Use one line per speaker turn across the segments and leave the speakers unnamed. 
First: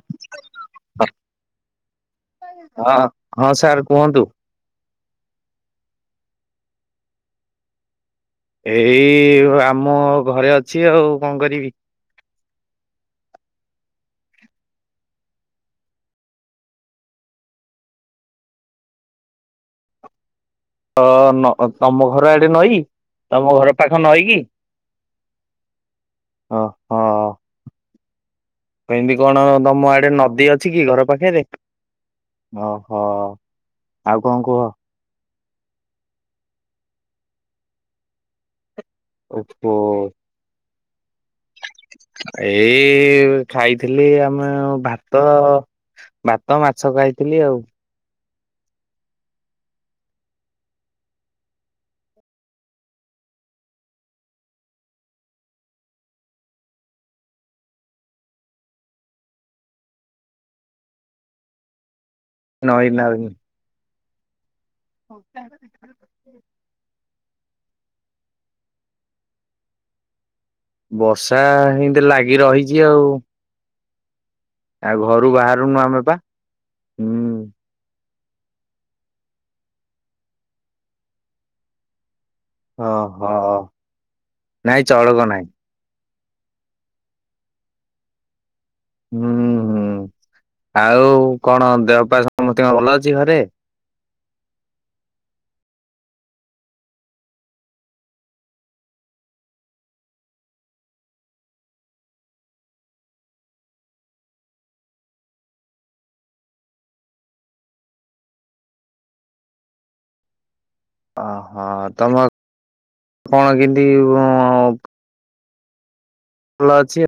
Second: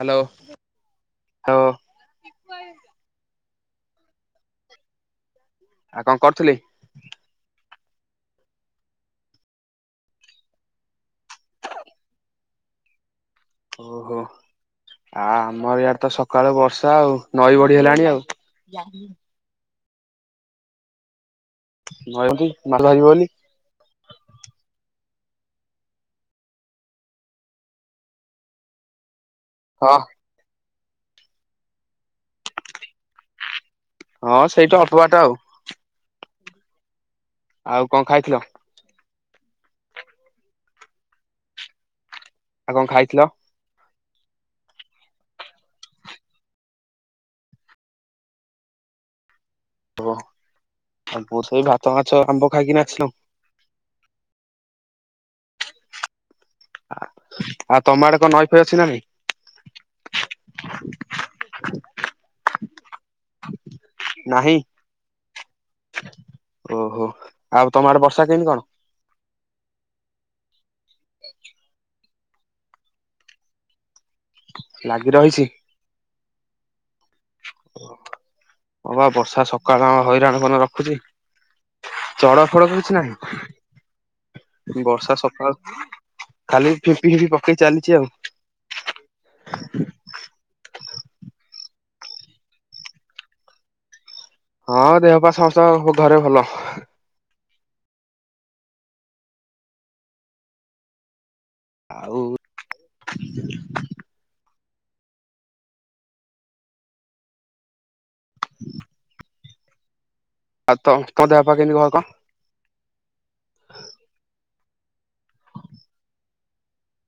Hello ହ।
ହଁ ହଁ ସାର୍ କୁହନ୍ତୁ।
ଆଉ କଣ କରୁଥିଲି?
ଏଇ ଆମ ଘରେ ଅଛି ଆଉ କଣ କରିବି।
ଓହୋ। ଆ ଆମର ୟଡ ତ ସକାଳୁ ବର୍ଷା ଆଉ ନଈ ବଢି ହେଲାଣି ଆଉ।
ତ ତମ ଘର ଏଡେ
ମାଛ
ନଈ
ଧରିବ ବୋଲି
ତମ ଘର ପାଖ ନଈକି? ଓ ହଁ। କେମିତି କଣ ତମ
ହଁ
ଆଡେ ନଦୀ ଅଛି କି ଘର ପାଖରେ ଓହୋ। ଆଉ କଣ
ହଁ
କୁହ?
ସେଇଟା ଅଳ୍ପବାଟ ଆଉ। ଆଉ କଣ ଖାଇଥିଲ?
ଓହୋଃ।
ଆଉ କଣ ଖାଇଥିଲ?
ଏଇ ଖାଇଥିଲି ଆମେ ଭାତ ଭାତ ମାଛ ଖାଇଥିଲି ଆଉ।
ଓହ ଆ ବହୁତ ସେଇ ଭାତ ମାଛ ଆମ୍ବ ଖାଇକି ନାଚିଲୁ। ଆଉ ତମ ଆଡେ କଣ ନଈ ଫଇ ଅଛି ନା ନାଇଁ?
ନଇ ନା
ନାହିଁ।
ହଉ [unintelligible]
ଓହୋ ଆଉ ତମର ବର୍ଷା କେମିତି କଣ?
ବର୍ଷା ହିତି ଲାଗି ରହିଛି ଆଉ। ଆଉ
ଲାଗି
ଘରୁ
ରହିଛି?
ବାହାରୁନୁ ଆମେ ବା ହୁଁ।
ହବା ବର୍ଷା ସକାଳ ହଇରାଣ ମନ ରଖୁଛି ଚଳ ଫଳ କିଛି
ଓହୋ।
ନାହିଁ
ନାଇଁ
ବର୍ଷା
ଚଳକ ନାହିଁ
ସକା ଖାଲି ଫିପି ଫିପି ପକେଇ ଚାଲିଛି ଆଉ।
ହୁଁ ଉ ଆଉ କଣ ଦେହ ପା ସମସ୍ତଙ୍କ ଭଲ ଅଛି ଘରେ?
ହଁ ଦେହ ପା ସମସ୍ତଙ୍କ ଘରେ ଭଲ। ଆଉ ଆଉ ତ ତମ ଦେହ ପା
ଓହୋ
କେମିତି କଣ
ତମ କଣ କେମତି ଭଲ ଅଛି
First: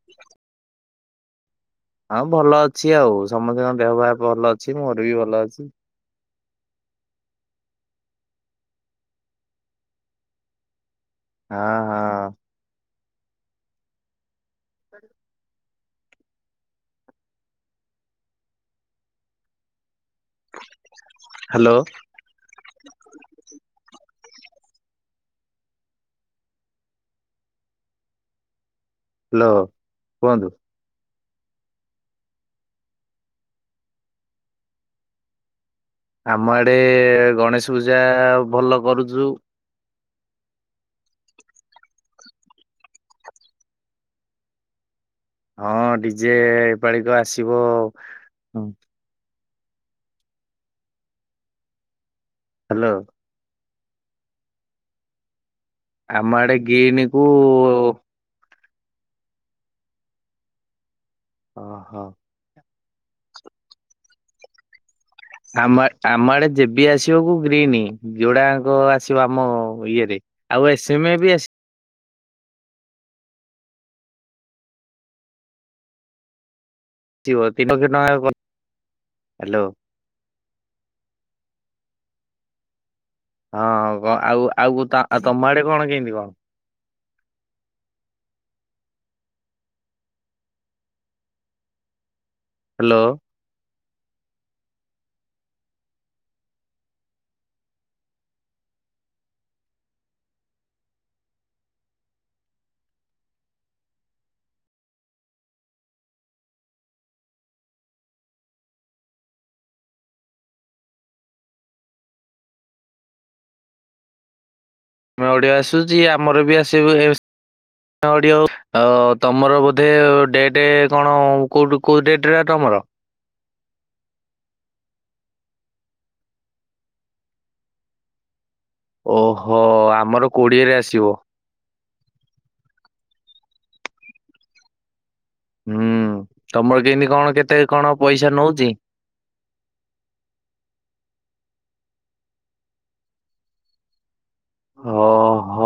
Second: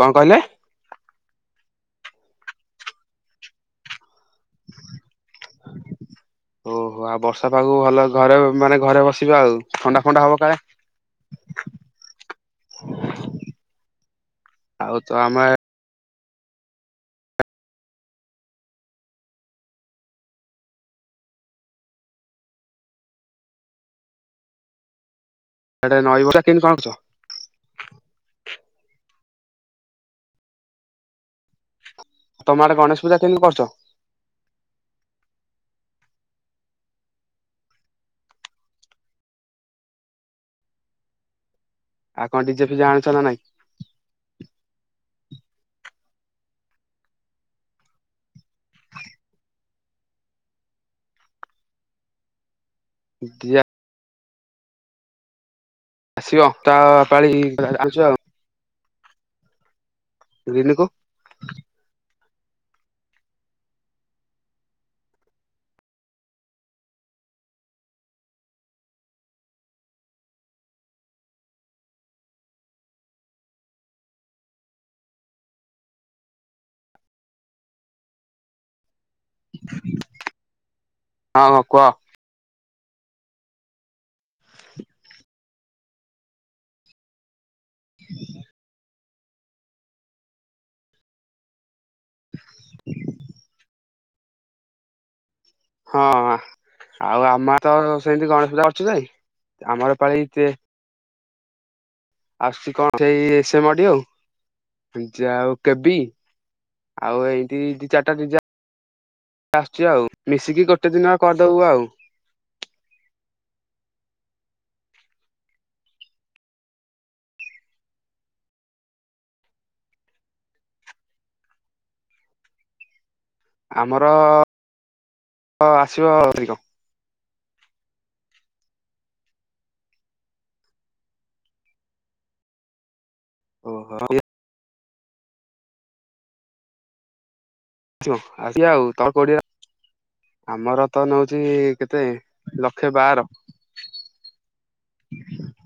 କଣ କହିଲେ?
ହଁ ଭଲ ଅଛି ଆଉ ସମସ୍ତଙ୍କ ଦେହ ଭ ଭଲ ଅଛି ମୋର ବି ଭଲ ଅଛି।
ଓହୋ ଆଉ ବର୍ଷା ପାଗ ଭଲ ଘରେ ମାନେ ଘରେ ବସିବେ ଆଉ ଥଣ୍ଡା ଫଣ୍ଡା ହବ କାଳେ।
ଆ ହଁା।
ଆଉ ତ ଆମେ
ହ୍ୟାଲୋ।
ସେଟ ନଈବ କେମିତି କଣ ରଖିଛ?
ହ୍ୟାଲୋ କୁହନ୍ତୁ।
ତମ ଆଡେ ଗଣେଶ ପୂଜା କେମିତି କରୁଛ?
ଆମ ଆଡେ ଗଣେଶ ପୂଜା ଭଲ କରୁଛୁ।
ଆଉ କଣ ଡିଜେ ଫିଜେ ଜାଣିଛ ନା ନାଇଁ?
ହଁ ଡିଜେ ଏପାଳିକ ଆସିବ ହ୍ୟାଲୋ।
ଡିଜା
ଆମ
ଆସିବ
ଆଡେ
ତା
ଗିନି କୁ
ପାଳି ଆକୁଛି ଆଉ। ରିନିକୁ
ଓହୋ। ଆମ ଆମ ଆଡେ ଯେବି ଆସିବା କୁ ଗ୍ରୀନ ଯୋଡା ଆଙ୍କ ଆସିବ ଆମ ଇଏରେ। ଆଉ ଏସ ଏମ ବି ଆସ ଜିବ ତିନକ୍ଷ ଟଙ୍କା ହ୍ୟାଲୋ।
ହଁ ହଁ କୁଅ।
ହଁ ଆଉ ଆଉ ତମ ଆଡେ କଣ କେମିତି କଣ?
ଆଛା
ହ୍ୟାଲୋ।
ହଁ ଆଉ ଆମ ତ ସେମିତି ଗଣେଶ ପୂଜା କରୁଛୁ ଯେ ଆମର ପାଳି ତେ ଆସୁଛି କଣ ଏଠି ଏସ ଏମ ଅଡିଓ ପିଜା ଆଉ କେବି ଆଉ ଏମିତି ଦି ଚାରିଟା ଡି ଆସୁଛି ଆଉ ମିଶିକି ଗୋଟେ ଦିନ କରିଦେବୁ ଆଉ।
ନୂଆ ଅଡ଼ିଓ ଆସୁଛି ଆମର ବି ଆସିବୁ ନୂଆ ଅଡ଼ିଓ ଅ ତମର ବୋଧେ ଡେଟେ କଣ କୋଉ କୋଉ ଡେଟା ତମର?
ଆମର ଅ ଆସିବ ଅଧିକ
ଓହୋ ଆମର କୋଡିଏରେ ଆସିବ।
ଓହୋ [unintelligible]
ହୁଁ ତମର କେମିତି କଣ କେତେ? କଣ
ଆସିବ
ପଇସା
ଅସିବ
ନଉଛି?
ଆଉ ତମ କୋଡ଼ିଏ ଆମର ତ ନଉଛି କେତେ ଲକ୍ଷେ ବାର।
ହଁ ହୋ।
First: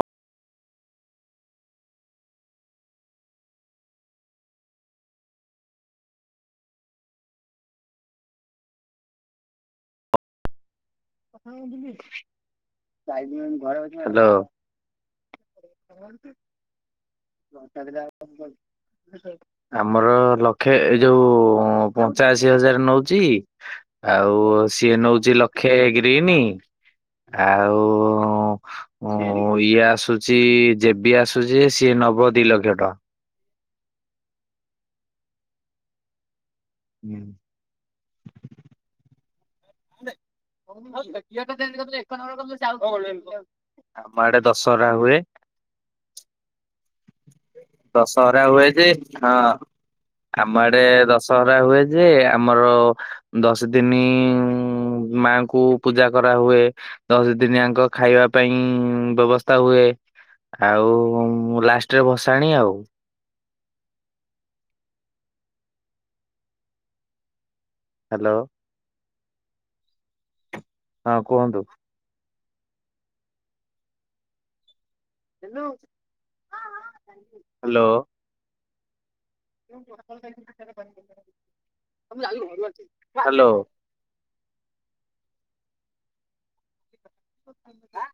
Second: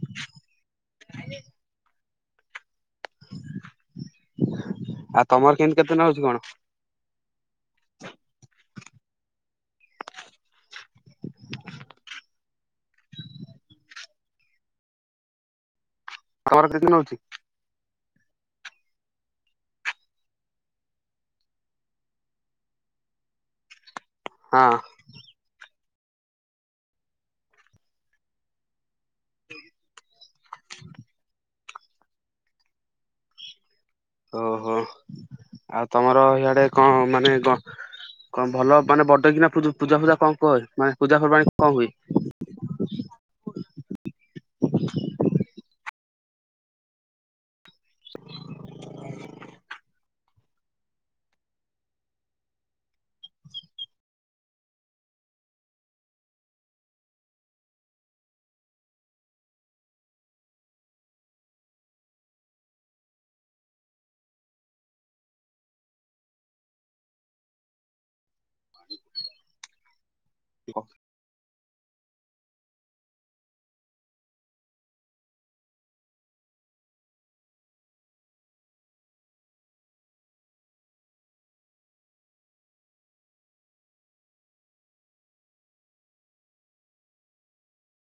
ଆଉ ତମର କେମିତି କେତେ ନଉଛି କଣ?
ହାଲୋ। [unintelligible]
ତମର କେତେ ନଉଚି?
[unintelligible] ଆମର ଲକ୍ଷେ ଏ ଯୋଉ ପଞ୍ଚାଅଶୀ ହଜାର ନଉଚି ଆଉ
ହଁ
ସିଏ ନଉଚି ଲକ୍ଷେ ତିନି ଆଉ ଓ ଇଏ ଆସୁଚି ଯେବି ଆସୁଛି ସିଏ ନବ ଦି ଲକ୍ଷ ଟଙ୍କା।
ଓହୋ ଆଉ ତମର ହିଆଡ଼େ କଣ
ହୁଁ।
ମାନେ ଗ କଣ ଭଲ ମାନେ ବଡ଼ କିନା ପୁଜୁ ପୂଜା ଫୂଜା କଣ କର୍ ମାନେ ପୂଜା ପର୍ବାଣୀ କଣ ହୁଏ?
ଆମ ଆଡ଼େ ଦଶହରା ହୁଏ। ଦଶହରା ହୁଏଯେ ହଁ। ଆମ ଆଡ଼େ ଦଶହରା ହୁଏ ଯେ ଆମର ଦଶ ଦିନି ମାଙ୍କୁ ପୂଜା କରାହୁଏ। ଦଶ ଦିନିଆଙ୍କ ଖାଇବା ପାଇଁ ବ୍ୟବସ୍ଥା ହୁଏ ଆଉ ଲାଷ୍ଟେ ରେ ବସାଣି ଆଉ। ହାଲୋ।
[inaudible] [inaudible]
ହଁ କୁହନ୍ତୁ। ହାଲୋ। ହାଲୋ। ଆଁ